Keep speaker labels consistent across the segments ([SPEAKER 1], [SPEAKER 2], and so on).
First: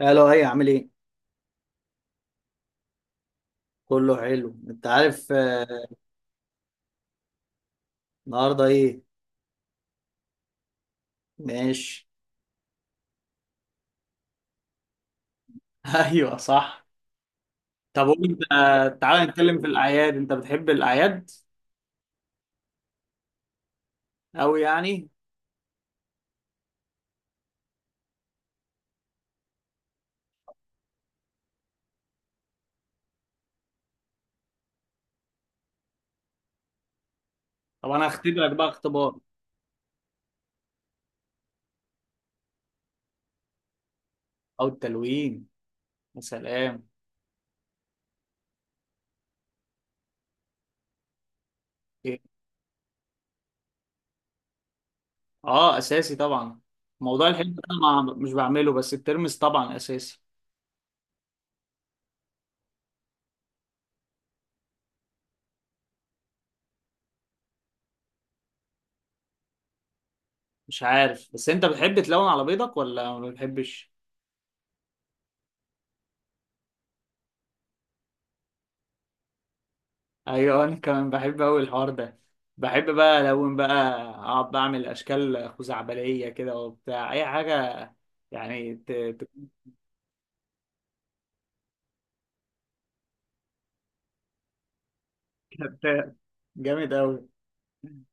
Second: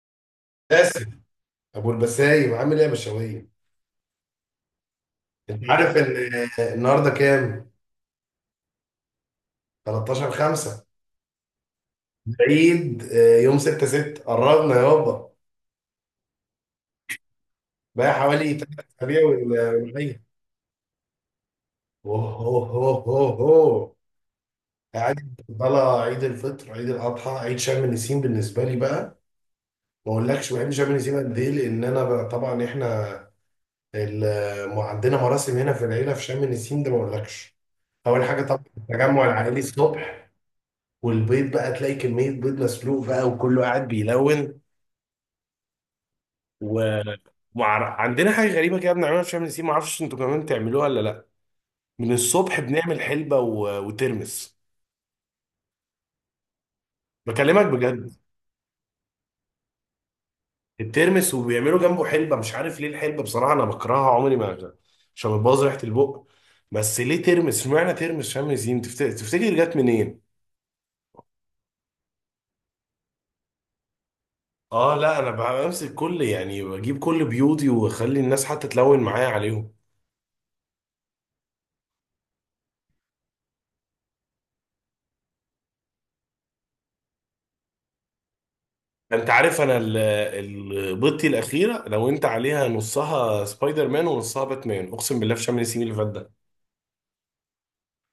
[SPEAKER 1] الو، ايه عامل ايه؟
[SPEAKER 2] باسم. ابو البسايم عامل ايه يا بشوية؟
[SPEAKER 1] كله حلو انت عارف.
[SPEAKER 2] انت عارف ان النهارده كام؟
[SPEAKER 1] النهارده ايه؟
[SPEAKER 2] 13 5
[SPEAKER 1] ماشي.
[SPEAKER 2] العيد، يوم 6 6. قربنا يابا.
[SPEAKER 1] ايوه صح. طب
[SPEAKER 2] بقى
[SPEAKER 1] وانت،
[SPEAKER 2] حوالي 3 اسابيع
[SPEAKER 1] تعالى نتكلم في الاعياد،
[SPEAKER 2] والعيد.
[SPEAKER 1] انت بتحب الاعياد
[SPEAKER 2] اوه اوه اوه اوه اوه.
[SPEAKER 1] قوي يعني؟
[SPEAKER 2] قاعد طالع عيد الفطر، عيد الاضحى، عيد شم النسيم. بالنسبه لي بقى، ما اقولكش بحب شم النسيم قد ايه، لان انا بقى طبعا احنا عندنا مراسم هنا في العيله في شم النسيم ده، ما اقولكش.
[SPEAKER 1] طب انا
[SPEAKER 2] اول حاجه
[SPEAKER 1] هختبرك
[SPEAKER 2] طبعا
[SPEAKER 1] بقى اختبار.
[SPEAKER 2] التجمع العائلي الصبح، والبيض بقى تلاقي كمية بيض مسلوق بقى وكله قاعد بيلون.
[SPEAKER 1] او التلوين، يا
[SPEAKER 2] و
[SPEAKER 1] سلام.
[SPEAKER 2] وعر... عندنا حاجة غريبة كده بنعملها في شم النسيم، معرفش انتوا كمان بتعملوها ولا لا. من
[SPEAKER 1] إيه؟
[SPEAKER 2] الصبح بنعمل حلبة وترمس.
[SPEAKER 1] اه اساسي طبعا. موضوع الحنة ده
[SPEAKER 2] بكلمك
[SPEAKER 1] ما
[SPEAKER 2] بجد،
[SPEAKER 1] مش بعمله، بس الترمس طبعا اساسي.
[SPEAKER 2] الترمس وبيعملوا جنبه حلبة. مش عارف ليه الحلبة، بصراحة انا بكرهها عمري ما. عشان بتبوظ ريحة البق. بس ليه ترمس؟ اشمعنى ترمس شم النسيم؟ تفتكر جت منين؟
[SPEAKER 1] مش عارف، بس انت بتحب تلون على بيضك ولا ما بتحبش؟
[SPEAKER 2] اه لا، انا بمسك كل يعني بجيب كل بيوضي واخلي الناس حتى تلون معايا عليهم.
[SPEAKER 1] ايوه انا كمان بحب اوي الحوار ده. بحب بقى الون بقى، اقعد بعمل اشكال خزعبليه كده وبتاع اي حاجه. يعني
[SPEAKER 2] انت عارف انا ال- البطي الاخيره لو انت عليها نصها سبايدر مان ونصها باتمان، اقسم بالله في شم النسيم اللي فات
[SPEAKER 1] ت-
[SPEAKER 2] ده.
[SPEAKER 1] جامد اوي.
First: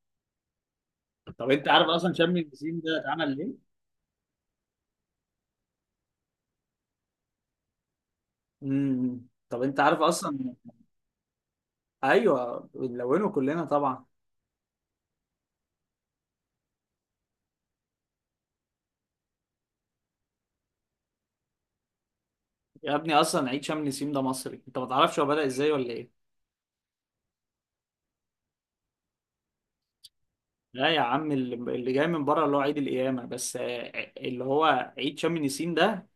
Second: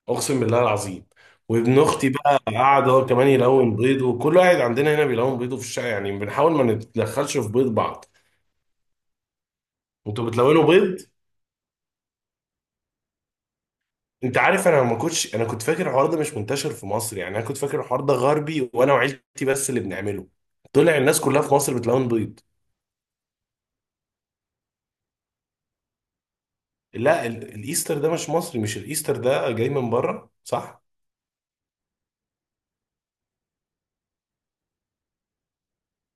[SPEAKER 2] اقسم بالله العظيم.
[SPEAKER 1] طب انت
[SPEAKER 2] وابن
[SPEAKER 1] عارف
[SPEAKER 2] اختي
[SPEAKER 1] اصلا شم
[SPEAKER 2] بقى
[SPEAKER 1] النسيم
[SPEAKER 2] قاعد
[SPEAKER 1] ده
[SPEAKER 2] هو كمان
[SPEAKER 1] اتعمل ليه؟
[SPEAKER 2] يلون بيضه. كل واحد عندنا هنا بيلون بيضه في الشقه يعني، بنحاول ما نتدخلش في بيض بعض.
[SPEAKER 1] طب انت عارف
[SPEAKER 2] انتوا
[SPEAKER 1] اصلا.
[SPEAKER 2] بتلونوا بيض؟
[SPEAKER 1] ايوه بنلونه كلنا طبعا.
[SPEAKER 2] انت عارف انا ما كنتش، انا كنت فاكر الحوار ده مش منتشر في مصر، يعني انا كنت فاكر الحوار ده غربي وانا وعيلتي بس اللي بنعمله. طلع الناس كلها في مصر بتلون بيض.
[SPEAKER 1] يا ابني اصلا عيد شم النسيم ده مصري، انت ما تعرفش هو بدأ ازاي ولا ايه؟
[SPEAKER 2] لا الايستر ده مش مصري، مش الايستر ده جاي من بره صح؟
[SPEAKER 1] لا يا عم، اللي جاي من بره اللي هو عيد القيامه، بس اللي هو عيد شم النسيم ده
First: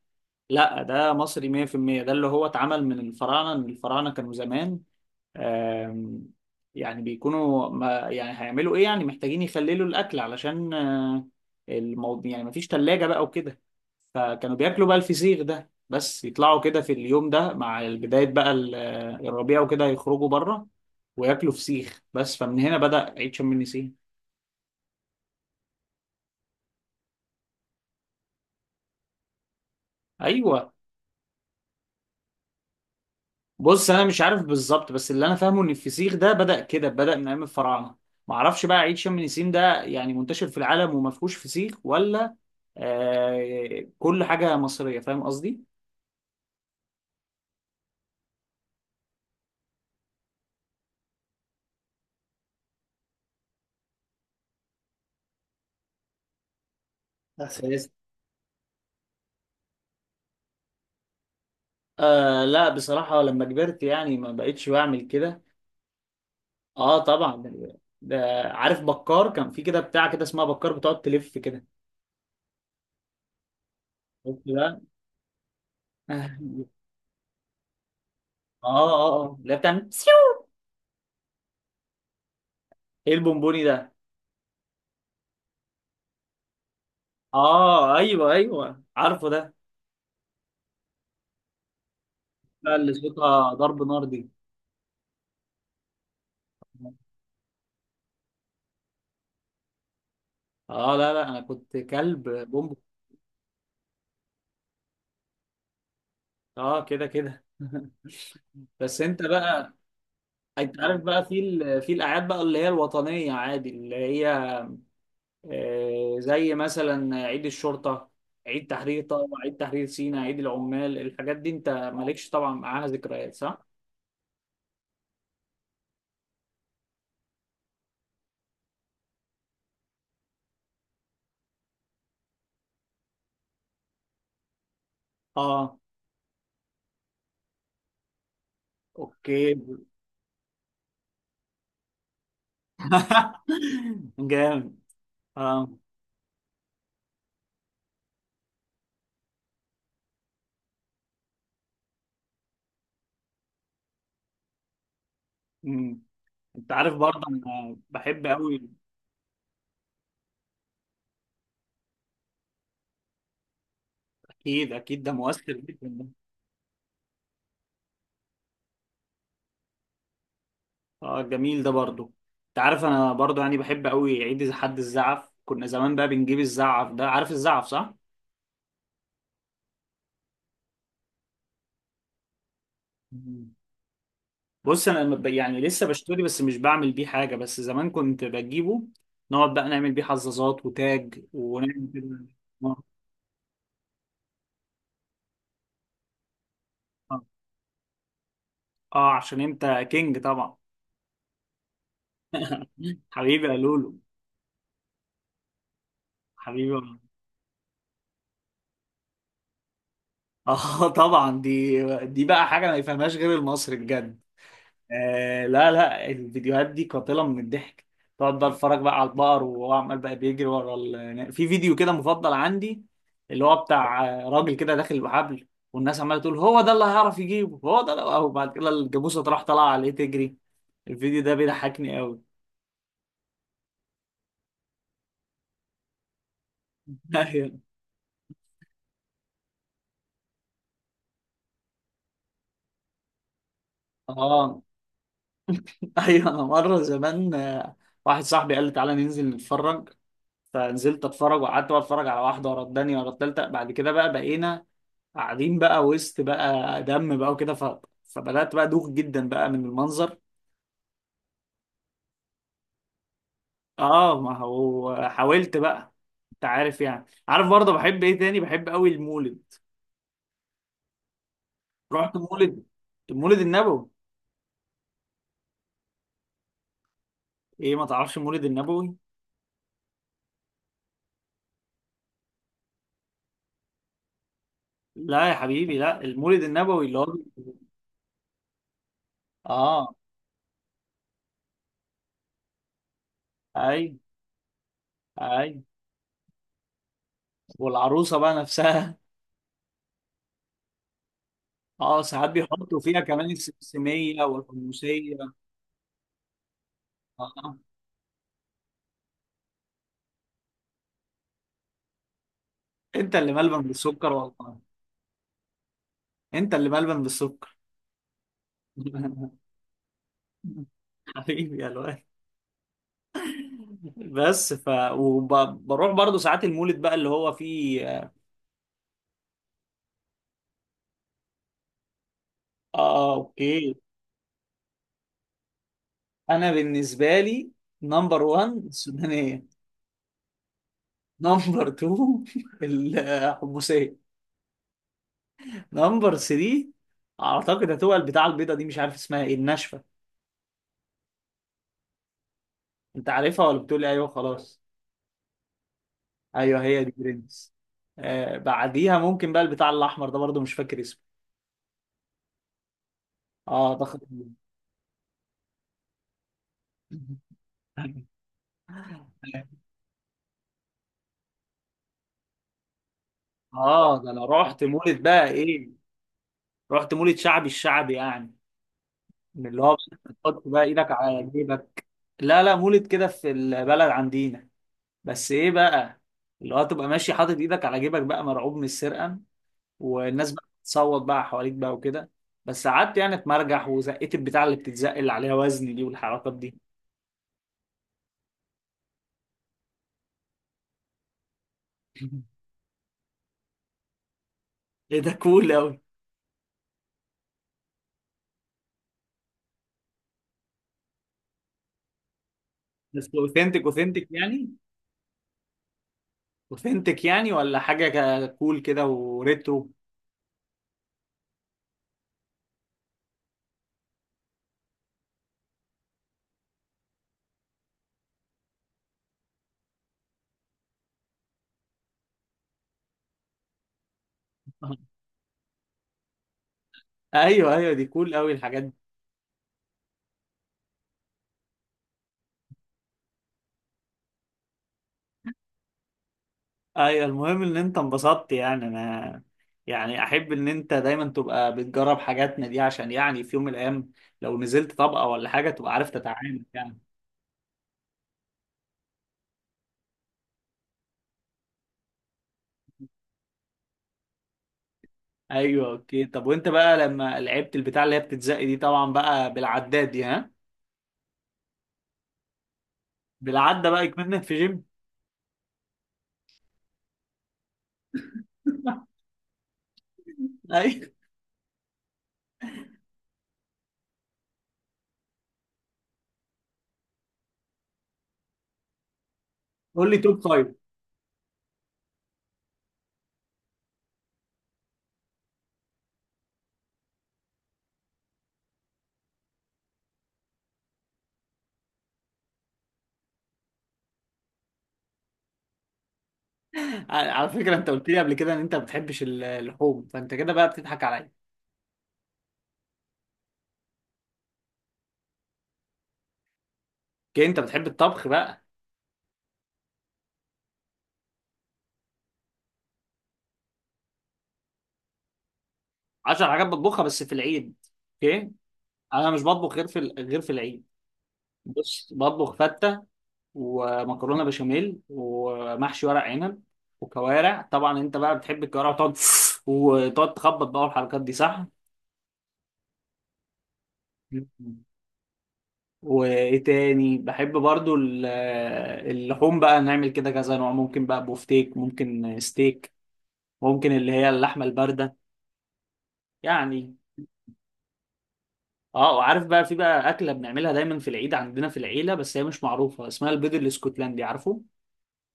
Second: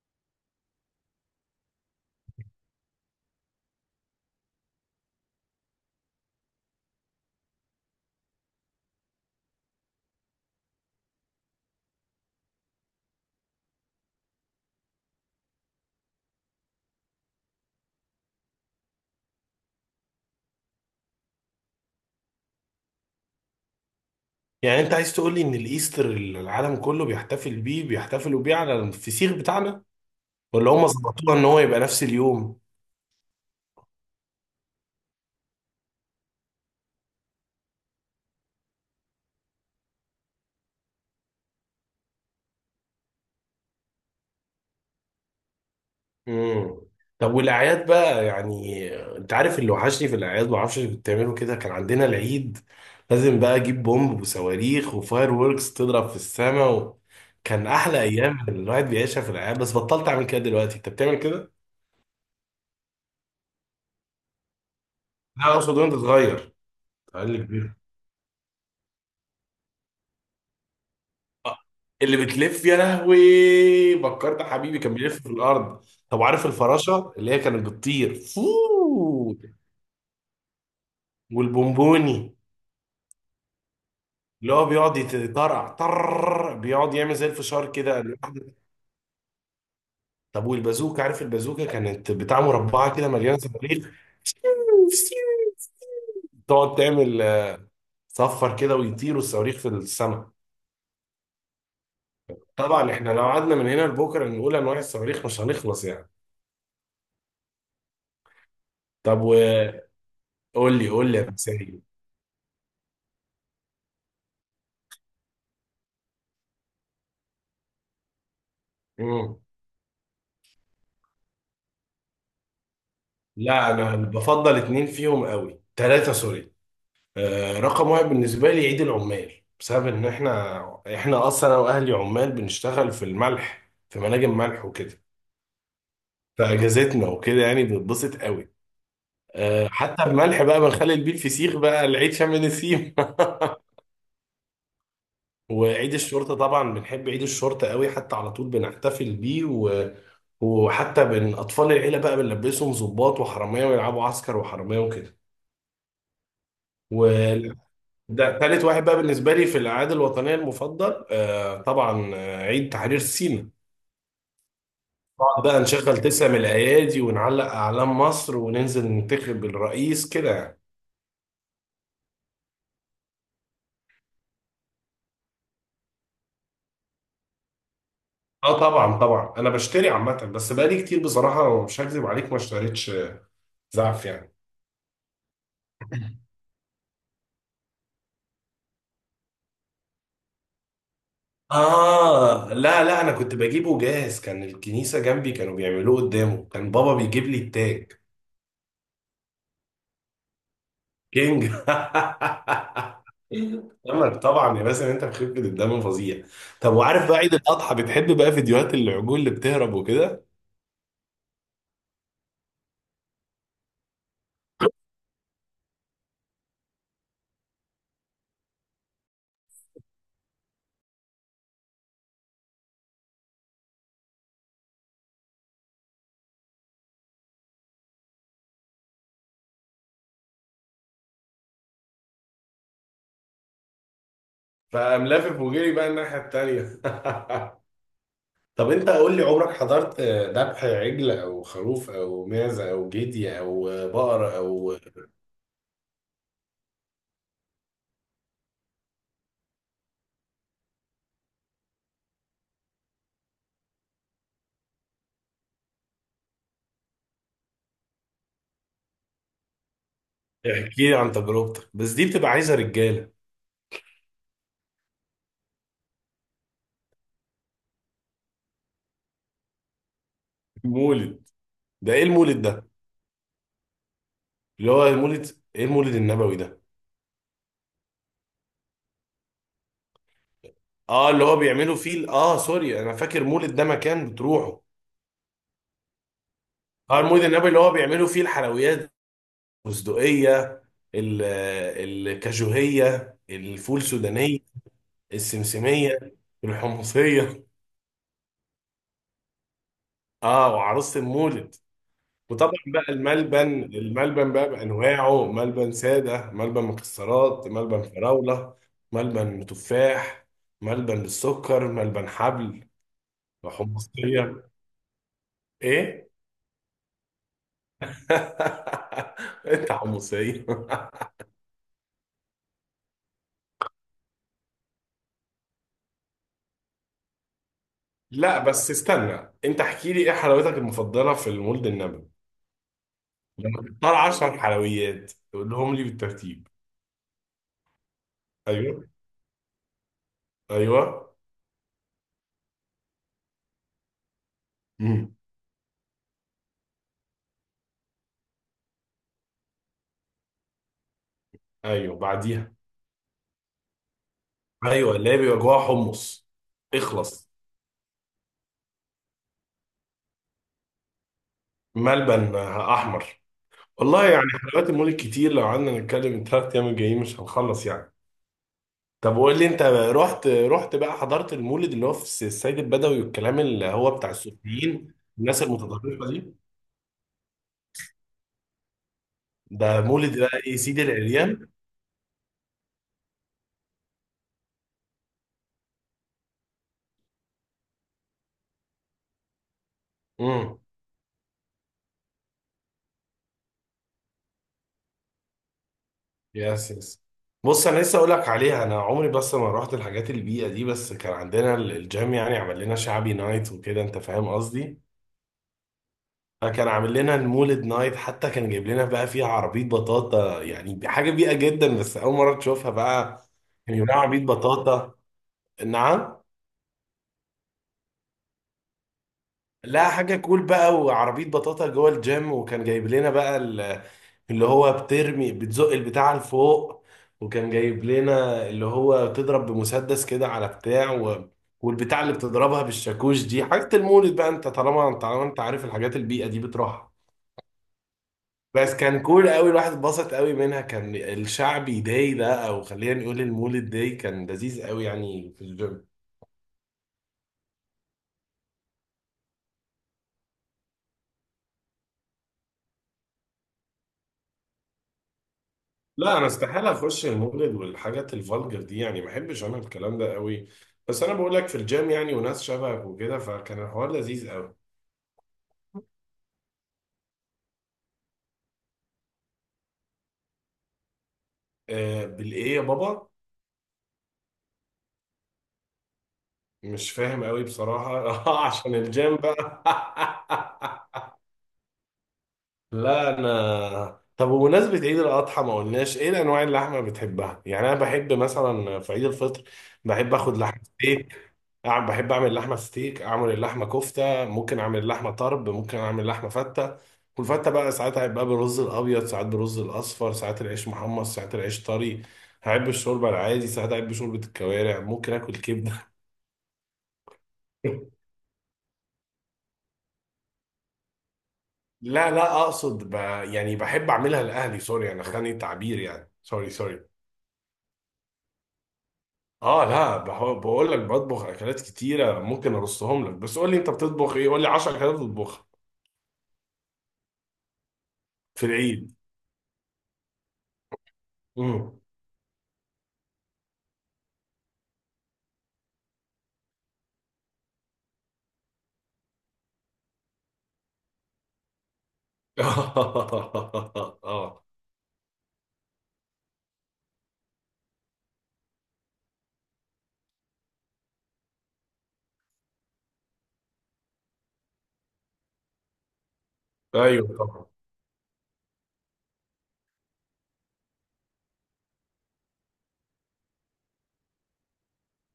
[SPEAKER 1] لا، ده مصري 100%. ده اللي هو اتعمل من الفراعنه، ان الفراعنه كانوا زمان آم، يعني بيكونوا، ما يعني هيعملوا ايه، يعني محتاجين يخللوا الاكل علشان الموضوع، يعني مفيش تلاجة بقى وكده. فكانوا بياكلوا بقى الفسيخ ده، بس يطلعوا كده في اليوم ده مع بداية بقى الربيع وكده، يخرجوا بره وياكلوا فسيخ بس، فمن هنا بدأ عيد شم النسيم.
[SPEAKER 2] يعني انت عايز تقول لي ان الايستر اللي العالم كله بيحتفل بيه بيحتفلوا بيه على الفسيخ بتاعنا؟ ولا
[SPEAKER 1] ايوه.
[SPEAKER 2] هم ظبطوها ان هو يبقى نفس اليوم؟
[SPEAKER 1] بص انا مش عارف بالظبط، بس اللي انا فاهمه ان الفسيخ ده بدأ كده، بدأ من ايام الفراعنه. ما اعرفش بقى عيد شم النسيم ده يعني منتشر في العالم وما فيهوش فسيخ ولا آه، كل حاجه مصريه، فاهم قصدي؟
[SPEAKER 2] امم طب والاعياد بقى يعني. انت عارف اللي وحشني في الاعياد، ما اعرفش بتعملوا كده، كان عندنا العيد لازم بقى اجيب بومب وصواريخ وفاير ووركس تضرب في السماء كان
[SPEAKER 1] أساس.
[SPEAKER 2] احلى ايام الواحد بيعيشها في الاعياد. بس بطلت اعمل كده دلوقتي، انت بتعمل كده؟
[SPEAKER 1] آه لا بصراحه لما كبرت يعني ما بقتش بعمل كده.
[SPEAKER 2] لا اقصد وانت صغير.
[SPEAKER 1] اه
[SPEAKER 2] اقل
[SPEAKER 1] طبعا
[SPEAKER 2] كبير.
[SPEAKER 1] ده عارف بكار، كان في كده بتاع كده اسمها بكار بتقعد تلف
[SPEAKER 2] آه،
[SPEAKER 1] كده.
[SPEAKER 2] اللي بتلف يا لهوي. فكرت
[SPEAKER 1] شفت
[SPEAKER 2] يا حبيبي
[SPEAKER 1] بقى.
[SPEAKER 2] كان بيلف في الارض. طب
[SPEAKER 1] اه.
[SPEAKER 2] عارف الفراشه اللي هي كانت بتطير
[SPEAKER 1] اه
[SPEAKER 2] فووو؟
[SPEAKER 1] اللي هي بتعمل
[SPEAKER 2] والبونبوني،
[SPEAKER 1] ايه البونبوني ده؟
[SPEAKER 2] اللي هو بيقعد يتطرقع بيقعد يعمل زي الفشار
[SPEAKER 1] اه
[SPEAKER 2] كده.
[SPEAKER 1] ايوه ايوه عارفه ده.
[SPEAKER 2] طب والبازوكه؟ عارف البازوكه كانت بتاع
[SPEAKER 1] لا اللي
[SPEAKER 2] مربعه كده مليانه
[SPEAKER 1] صوتها ضرب
[SPEAKER 2] صواريخ.
[SPEAKER 1] نار دي.
[SPEAKER 2] تقعد تعمل صفر كده ويطيروا الصواريخ في السماء.
[SPEAKER 1] اه لا لا، انا كنت كلب بومب.
[SPEAKER 2] طبعا احنا لو قعدنا من هنا لبكره نقول انواع الصواريخ مش هنخلص يعني.
[SPEAKER 1] اه كده كده بس انت
[SPEAKER 2] طب
[SPEAKER 1] بقى،
[SPEAKER 2] وقول
[SPEAKER 1] انت
[SPEAKER 2] لي،
[SPEAKER 1] عارف
[SPEAKER 2] قول لي
[SPEAKER 1] بقى
[SPEAKER 2] يا
[SPEAKER 1] في
[SPEAKER 2] مسائي.
[SPEAKER 1] في الاعياد بقى اللي هي الوطنيه، عادي اللي هي زي مثلا عيد الشرطه، عيد تحرير، طبعا عيد تحرير سيناء، عيد العمال، الحاجات دي انت مالكش طبعا معاها ذكريات صح؟
[SPEAKER 2] لا انا بفضل اتنين فيهم قوي، تلاتة سوري. آه رقم واحد بالنسبة لي عيد العمال، بسبب ان احنا اصلا انا واهلي عمال بنشتغل في الملح في مناجم ملح وكده.
[SPEAKER 1] اه.
[SPEAKER 2] فاجازتنا وكده يعني بنتبسط قوي.
[SPEAKER 1] اوكي.
[SPEAKER 2] آه حتى الملح بقى بنخلي بيه الفسيخ بقى العيد شم نسيم.
[SPEAKER 1] جامد. اه.
[SPEAKER 2] وعيد الشرطة طبعا بنحب عيد الشرطة قوي، حتى على طول بنحتفل بيه وحتى بين أطفال العيلة بقى بنلبسهم ضباط وحرامية ويلعبوا عسكر وحرامية وكده.
[SPEAKER 1] أمم. انت عارف برضه
[SPEAKER 2] وال-
[SPEAKER 1] انا بحب
[SPEAKER 2] ده تالت
[SPEAKER 1] قوي.
[SPEAKER 2] واحد بقى بالنسبة لي في الأعياد الوطنية المفضل، طبعا، عيد تحرير سيناء.
[SPEAKER 1] اكيد اكيد، ده
[SPEAKER 2] نقعد
[SPEAKER 1] مؤثر
[SPEAKER 2] بقى نشغل
[SPEAKER 1] جدا.
[SPEAKER 2] تسع من الأيادي ونعلق أعلام مصر وننزل ننتخب الرئيس كده يعني.
[SPEAKER 1] اه جميل ده برضو. انت عارف انا برضو يعني بحب قوي عيد إذا حد الزعف، كنا زمان بقى بنجيب الزعف ده، عارف الزعف صح؟
[SPEAKER 2] اه طبعا طبعا، أنا بشتري عامة بس بقالي كتير بصراحة مش هكذب عليك ما اشتريتش
[SPEAKER 1] مم.
[SPEAKER 2] زعف يعني.
[SPEAKER 1] بص انا لما يعني لسه بشتري، بس مش بعمل بيه حاجه، بس زمان كنت بجيبه، نقعد بقى نعمل بيه حظاظات وتاج ونعمل كده.
[SPEAKER 2] آه
[SPEAKER 1] اه.
[SPEAKER 2] لا لا، أنا كنت بجيبه جاهز. كان الكنيسة جنبي كانوا بيعملوه قدامه، كان بابا
[SPEAKER 1] آه.
[SPEAKER 2] بيجيب لي التاج.
[SPEAKER 1] عشان انت كينج طبعا.
[SPEAKER 2] كينج.
[SPEAKER 1] حبيبي يا لولو.
[SPEAKER 2] عمر طبعا يا باسم، انت مخيف من الدم فظيع. طب
[SPEAKER 1] حبيبي.
[SPEAKER 2] وعارف بقى عيد الاضحى، بتحب بقى فيديوهات العجول اللي بتهرب وكده؟
[SPEAKER 1] اه طبعا دي بقى حاجه ما يفهمهاش غير المصري بجد. آه لا لا، الفيديوهات دي قاتلة من الضحك. تقعد بقى اتفرج بقى على البقر وهو عمال بقى بيجري ورا في فيديو كده مفضل عندي، اللي هو بتاع راجل كده داخل بحبل، والناس عمالة تقول هو ده اللي هيعرف يجيبه، هو ده اللي... أو بعد كده الجاموسة تروح طالعة عليه تجري. الفيديو ده بيضحكني قوي.
[SPEAKER 2] فقام لافف وجري بقى الناحيه التانيه.
[SPEAKER 1] ايوه.
[SPEAKER 2] طب انت قول لي، عمرك حضرت ذبح عجل او خروف او معزه او جدي او بقر
[SPEAKER 1] اه
[SPEAKER 2] او؟
[SPEAKER 1] ايوه، انا مرة زمان واحد صاحبي قال لي تعالى ننزل نتفرج، فنزلت اتفرج، وقعدت بقى اتفرج على واحدة ورا التانية ورا التالتة، بعد كده بقى بقينا قاعدين بقى وسط بقى دم بقى وكده، فبدأت بقى دوخ جدا بقى من المنظر.
[SPEAKER 2] احكي لي عن تجربتك، بس دي بتبقى عايزه رجاله.
[SPEAKER 1] اه ما هو حاولت بقى. انت عارف يعني، عارف برضه بحب ايه تاني؟ بحب قوي المولد.
[SPEAKER 2] مولد. ده ايه
[SPEAKER 1] رحت
[SPEAKER 2] المولد
[SPEAKER 1] مولد.
[SPEAKER 2] ده؟
[SPEAKER 1] المولد النبوي.
[SPEAKER 2] اللي هو المولد، ايه المولد النبوي ده؟
[SPEAKER 1] ايه، ما تعرفش المولد النبوي؟
[SPEAKER 2] اه اللي هو بيعملوا فيه سوري، انا فاكر مولد ده مكان بتروحه.
[SPEAKER 1] لا يا حبيبي، لا المولد النبوي اللي
[SPEAKER 2] اه
[SPEAKER 1] هو
[SPEAKER 2] المولد النبوي اللي هو بيعملوا فيه الحلويات.
[SPEAKER 1] اه.
[SPEAKER 2] البندقية، ال- الكاجوهية، الفول
[SPEAKER 1] اي
[SPEAKER 2] السودانية،
[SPEAKER 1] اي.
[SPEAKER 2] السمسمية، الحمصية.
[SPEAKER 1] والعروسه بقى نفسها.
[SPEAKER 2] اه وعروسة المولد.
[SPEAKER 1] اه ساعات
[SPEAKER 2] وطبعا
[SPEAKER 1] بيحطوا
[SPEAKER 2] بقى
[SPEAKER 1] فيها كمان
[SPEAKER 2] الملبن،
[SPEAKER 1] السمسميه
[SPEAKER 2] الملبن بقى
[SPEAKER 1] والحموسيه.
[SPEAKER 2] بأنواعه: ملبن سادة، ملبن مكسرات،
[SPEAKER 1] آه.
[SPEAKER 2] ملبن فراولة، ملبن تفاح، ملبن بالسكر، ملبن حبل.
[SPEAKER 1] انت اللي ملبن بالسكر
[SPEAKER 2] حمصية،
[SPEAKER 1] والله.
[SPEAKER 2] ايه.
[SPEAKER 1] انت اللي ملبن بالسكر.
[SPEAKER 2] انت حمصية.
[SPEAKER 1] حبيبي يا الواد. بس ف، وبروح برضو ساعات المولد بقى اللي هو فيه اه،
[SPEAKER 2] لا بس استنى، انت احكي لي ايه حلاوتك المفضلة في المولد النبوي. لما
[SPEAKER 1] اوكي.
[SPEAKER 2] تختار 10 حلويات تقولهم لي بالترتيب.
[SPEAKER 1] انا بالنسبه لي نمبر 1
[SPEAKER 2] ايوه
[SPEAKER 1] السودانيه،
[SPEAKER 2] ايوه.
[SPEAKER 1] نمبر 2 الحمصيه،
[SPEAKER 2] امم.
[SPEAKER 1] نمبر 3 اعتقد هتبقى البتاعه البيضه دي، مش عارف اسمها ايه، الناشفه.
[SPEAKER 2] ايوه بعديها.
[SPEAKER 1] انت عارفها ولا بتقول لي ايوه خلاص؟
[SPEAKER 2] ايوه اللي هي بيبقى جواها حمص.
[SPEAKER 1] ايوه هي دي
[SPEAKER 2] اخلص.
[SPEAKER 1] برنس. آه بعديها ممكن بقى البتاع الاحمر ده، برضو مش فاكر اسمه.
[SPEAKER 2] ملبن احمر.
[SPEAKER 1] اه ده
[SPEAKER 2] والله يعني،
[SPEAKER 1] خطير.
[SPEAKER 2] حلويات المولد كتير لو قعدنا نتكلم الثلاث ايام الجايين مش هنخلص يعني. طب قول لي، انت رحت بقى حضرت المولد اللي هو في السيد البدوي والكلام اللي هو
[SPEAKER 1] اه
[SPEAKER 2] بتاع
[SPEAKER 1] ده انا رحت
[SPEAKER 2] السوريين
[SPEAKER 1] مولد بقى
[SPEAKER 2] الناس
[SPEAKER 1] ايه،
[SPEAKER 2] المتطرفه دي؟
[SPEAKER 1] رحت مولد شعبي، الشعبي يعني، من اللي هو
[SPEAKER 2] ده مولد بقى
[SPEAKER 1] بتحط
[SPEAKER 2] ايه
[SPEAKER 1] بقى
[SPEAKER 2] سيدي
[SPEAKER 1] ايدك على
[SPEAKER 2] العريان.
[SPEAKER 1] جيبك. لا لا مولد كده في البلد عندنا. بس ايه بقى، اللي هو تبقى ماشي حاطط ايدك على جيبك بقى مرعوب من السرقه، والناس بقى
[SPEAKER 2] امم.
[SPEAKER 1] بتصوت بقى حواليك بقى وكده، بس قعدت يعني اتمرجح وزقيت البتاع اللي بتتزق اللي عليها وزن دي، والحركات دي.
[SPEAKER 2] يس يس. بص انا لسه اقول لك عليها، انا عمري بس ما رحت الحاجات البيئه دي، بس كان عندنا الجيم يعني عمل لنا شعبي نايت وكده، انت فاهم قصدي.
[SPEAKER 1] ايه ده، كول قوي.
[SPEAKER 2] فكان عامل لنا المولد نايت، حتى كان جايب لنا بقى فيها عربيه بطاطا يعني حاجه بيئه جدا بس اول مره تشوفها
[SPEAKER 1] بس
[SPEAKER 2] بقى.
[SPEAKER 1] اوثنتك
[SPEAKER 2] كان يبقى
[SPEAKER 1] اوثنتك
[SPEAKER 2] عربيه
[SPEAKER 1] يعني،
[SPEAKER 2] بطاطا. نعم.
[SPEAKER 1] اوثنتك يعني، ولا حاجه كول كده وريترو.
[SPEAKER 2] لا حاجة كول بقى وعربية بطاطا جوه الجيم، وكان جايب لنا بقى اللي هو بترمي بتزق البتاع لفوق. وكان جايب لنا اللي هو بتضرب بمسدس كده على بتاع والبتاع اللي بتضربها بالشاكوش دي حاجة المولد بقى. انت طالما انت عارف الحاجات البيئة دي بتروحها.
[SPEAKER 1] ايوه ايوه، دي كول قوي الحاجات دي.
[SPEAKER 2] بس كان كول قوي، الواحد اتبسط قوي منها. كان الشعبي داي ده او خلينا نقول المولد داي كان لذيذ قوي يعني في الجيم.
[SPEAKER 1] ايوه المهم ان انت انبسطت، يعني انا يعني احب ان انت دايما تبقى بتجرب حاجاتنا دي، عشان يعني في يوم من الايام لو نزلت طبقة ولا حاجة تبقى عارف
[SPEAKER 2] لا انا
[SPEAKER 1] تتعامل
[SPEAKER 2] استحاله
[SPEAKER 1] يعني.
[SPEAKER 2] اخش المولد والحاجات الفالجر دي يعني، ما بحبش انا الكلام ده قوي. بس انا بقول لك في الجيم يعني وناس شبهك وكده، فكان الحوار لذيذ قوي.
[SPEAKER 1] ايوه اوكي. طب وانت بقى لما لعبت البتاع اللي هي بتتزق دي، طبعا بقى بالعداد دي ها،
[SPEAKER 2] بالايه يا بابا؟
[SPEAKER 1] بالعدة بقى كمان في جيم.
[SPEAKER 2] مش فاهم قوي بصراحه. اه عشان الجيم بقى.
[SPEAKER 1] ايوه
[SPEAKER 2] لا انا. طب وبمناسبه عيد الاضحى ما قلناش ايه الانواع اللحمه بتحبها يعني، انا بحب مثلا في عيد الفطر
[SPEAKER 1] قول لي
[SPEAKER 2] بحب
[SPEAKER 1] توب
[SPEAKER 2] اخد
[SPEAKER 1] فايف.
[SPEAKER 2] لحمه ستيك. أعمل لحمة ستيك، أعمل اللحمة كفتة، ممكن أعمل اللحمة طرب، ممكن أعمل لحمة فتة. والفتة بقى ساعات هيبقى بالرز الأبيض، ساعات بالرز الأصفر، ساعات العيش محمص، ساعات العيش طري. هحب الشوربة العادي، ساعات أحب شوربة الكوارع، ممكن آكل كبدة.
[SPEAKER 1] على على فكرة، انت قلت لي قبل كده ان انت ما بتحبش اللحوم، فانت كده بقى بتضحك عليا.
[SPEAKER 2] لا لا، أقصد يعني بحب أعملها لأهلي. سوري، أنا خاني التعبير، يعني سوري سوري.
[SPEAKER 1] اوكي، انت بتحب الطبخ بقى؟
[SPEAKER 2] اه لا، بقول لك بطبخ اكلات كتيره، ممكن ارصهم لك، بس قول لي انت بتطبخ ايه؟ قول لي 10 اكلات بتطبخها.
[SPEAKER 1] 10 حاجات بتطبخها بس في العيد. اوكي،
[SPEAKER 2] في العيد.
[SPEAKER 1] انا مش بطبخ غير في غير في العيد.
[SPEAKER 2] امم.
[SPEAKER 1] بص بطبخ فته ومكرونه بشاميل ومحشي ورق عنب وكوارع، طبعا انت بقى بتحب الكوارع وتقعد، وتقعد تخبط بقى والحركات دي صح.
[SPEAKER 2] اه
[SPEAKER 1] وايه تاني بحب برضو اللحوم بقى، نعمل كده كذا نوع، ممكن بقى بوفتيك ممكن ستيك، ممكن اللي هي اللحمه البارده يعني.
[SPEAKER 2] ايوه طبعا.
[SPEAKER 1] اه. وعارف بقى في بقى اكله بنعملها دايما في العيد عندنا في العيله، بس هي مش معروفه، اسمها البيض الاسكتلندي، عارفه؟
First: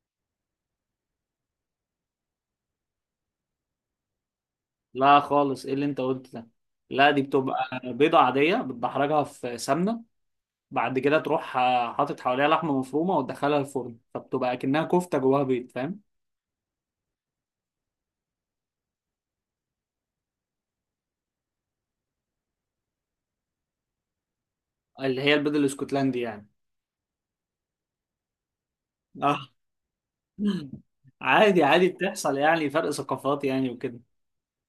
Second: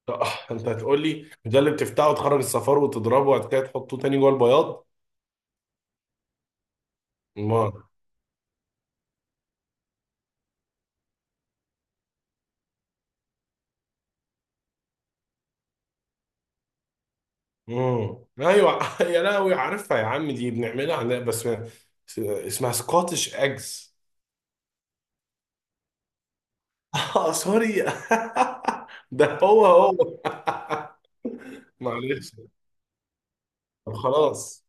[SPEAKER 2] طب انت هتقول لي ده اللي بتفتحه وتخرج الصفار وتضربه وبعد كده تحطه تاني جوه البياض؟
[SPEAKER 1] لا خالص، ايه اللي انت قلت ده؟ لا دي
[SPEAKER 2] ما.
[SPEAKER 1] بتبقى بيضة عادية بتدحرجها في سمنة، بعد كده تروح حاطط حواليها لحمة مفرومة وتدخلها الفرن، فبتبقى كأنها كفتة جواها بيض، فاهم؟
[SPEAKER 2] ايوه، يا لهوي عارفها يا عم، دي بنعملها عندنا بس اسمها سكوتش اجز.
[SPEAKER 1] اللي هي البيض الاسكتلندي يعني.
[SPEAKER 2] اه سوري. ده
[SPEAKER 1] اه.
[SPEAKER 2] هو هو.
[SPEAKER 1] عادي عادي،
[SPEAKER 2] معلش.
[SPEAKER 1] بتحصل يعني، فرق ثقافات يعني
[SPEAKER 2] طب
[SPEAKER 1] وكده.
[SPEAKER 2] خلاص.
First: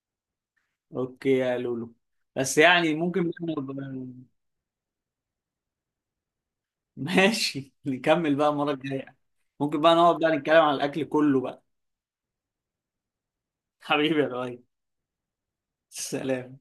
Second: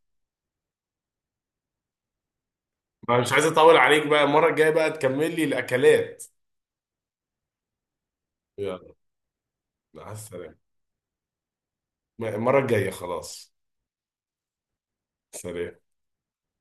[SPEAKER 1] اوكي يا لولو، بس يعني
[SPEAKER 2] ما
[SPEAKER 1] ممكن
[SPEAKER 2] مش عايز
[SPEAKER 1] بقى
[SPEAKER 2] اطول عليك بقى،
[SPEAKER 1] نبقى-
[SPEAKER 2] المره الجايه بقى تكمل لي الاكلات.
[SPEAKER 1] ماشي نكمل بقى المرة
[SPEAKER 2] يلا.
[SPEAKER 1] الجاية، ممكن بقى
[SPEAKER 2] مع
[SPEAKER 1] نقعد بقى
[SPEAKER 2] السلامه.
[SPEAKER 1] نتكلم عن الأكل كله بقى.
[SPEAKER 2] المره الجايه خلاص.
[SPEAKER 1] حبيبي يا لؤي.
[SPEAKER 2] سلام.
[SPEAKER 1] سلام.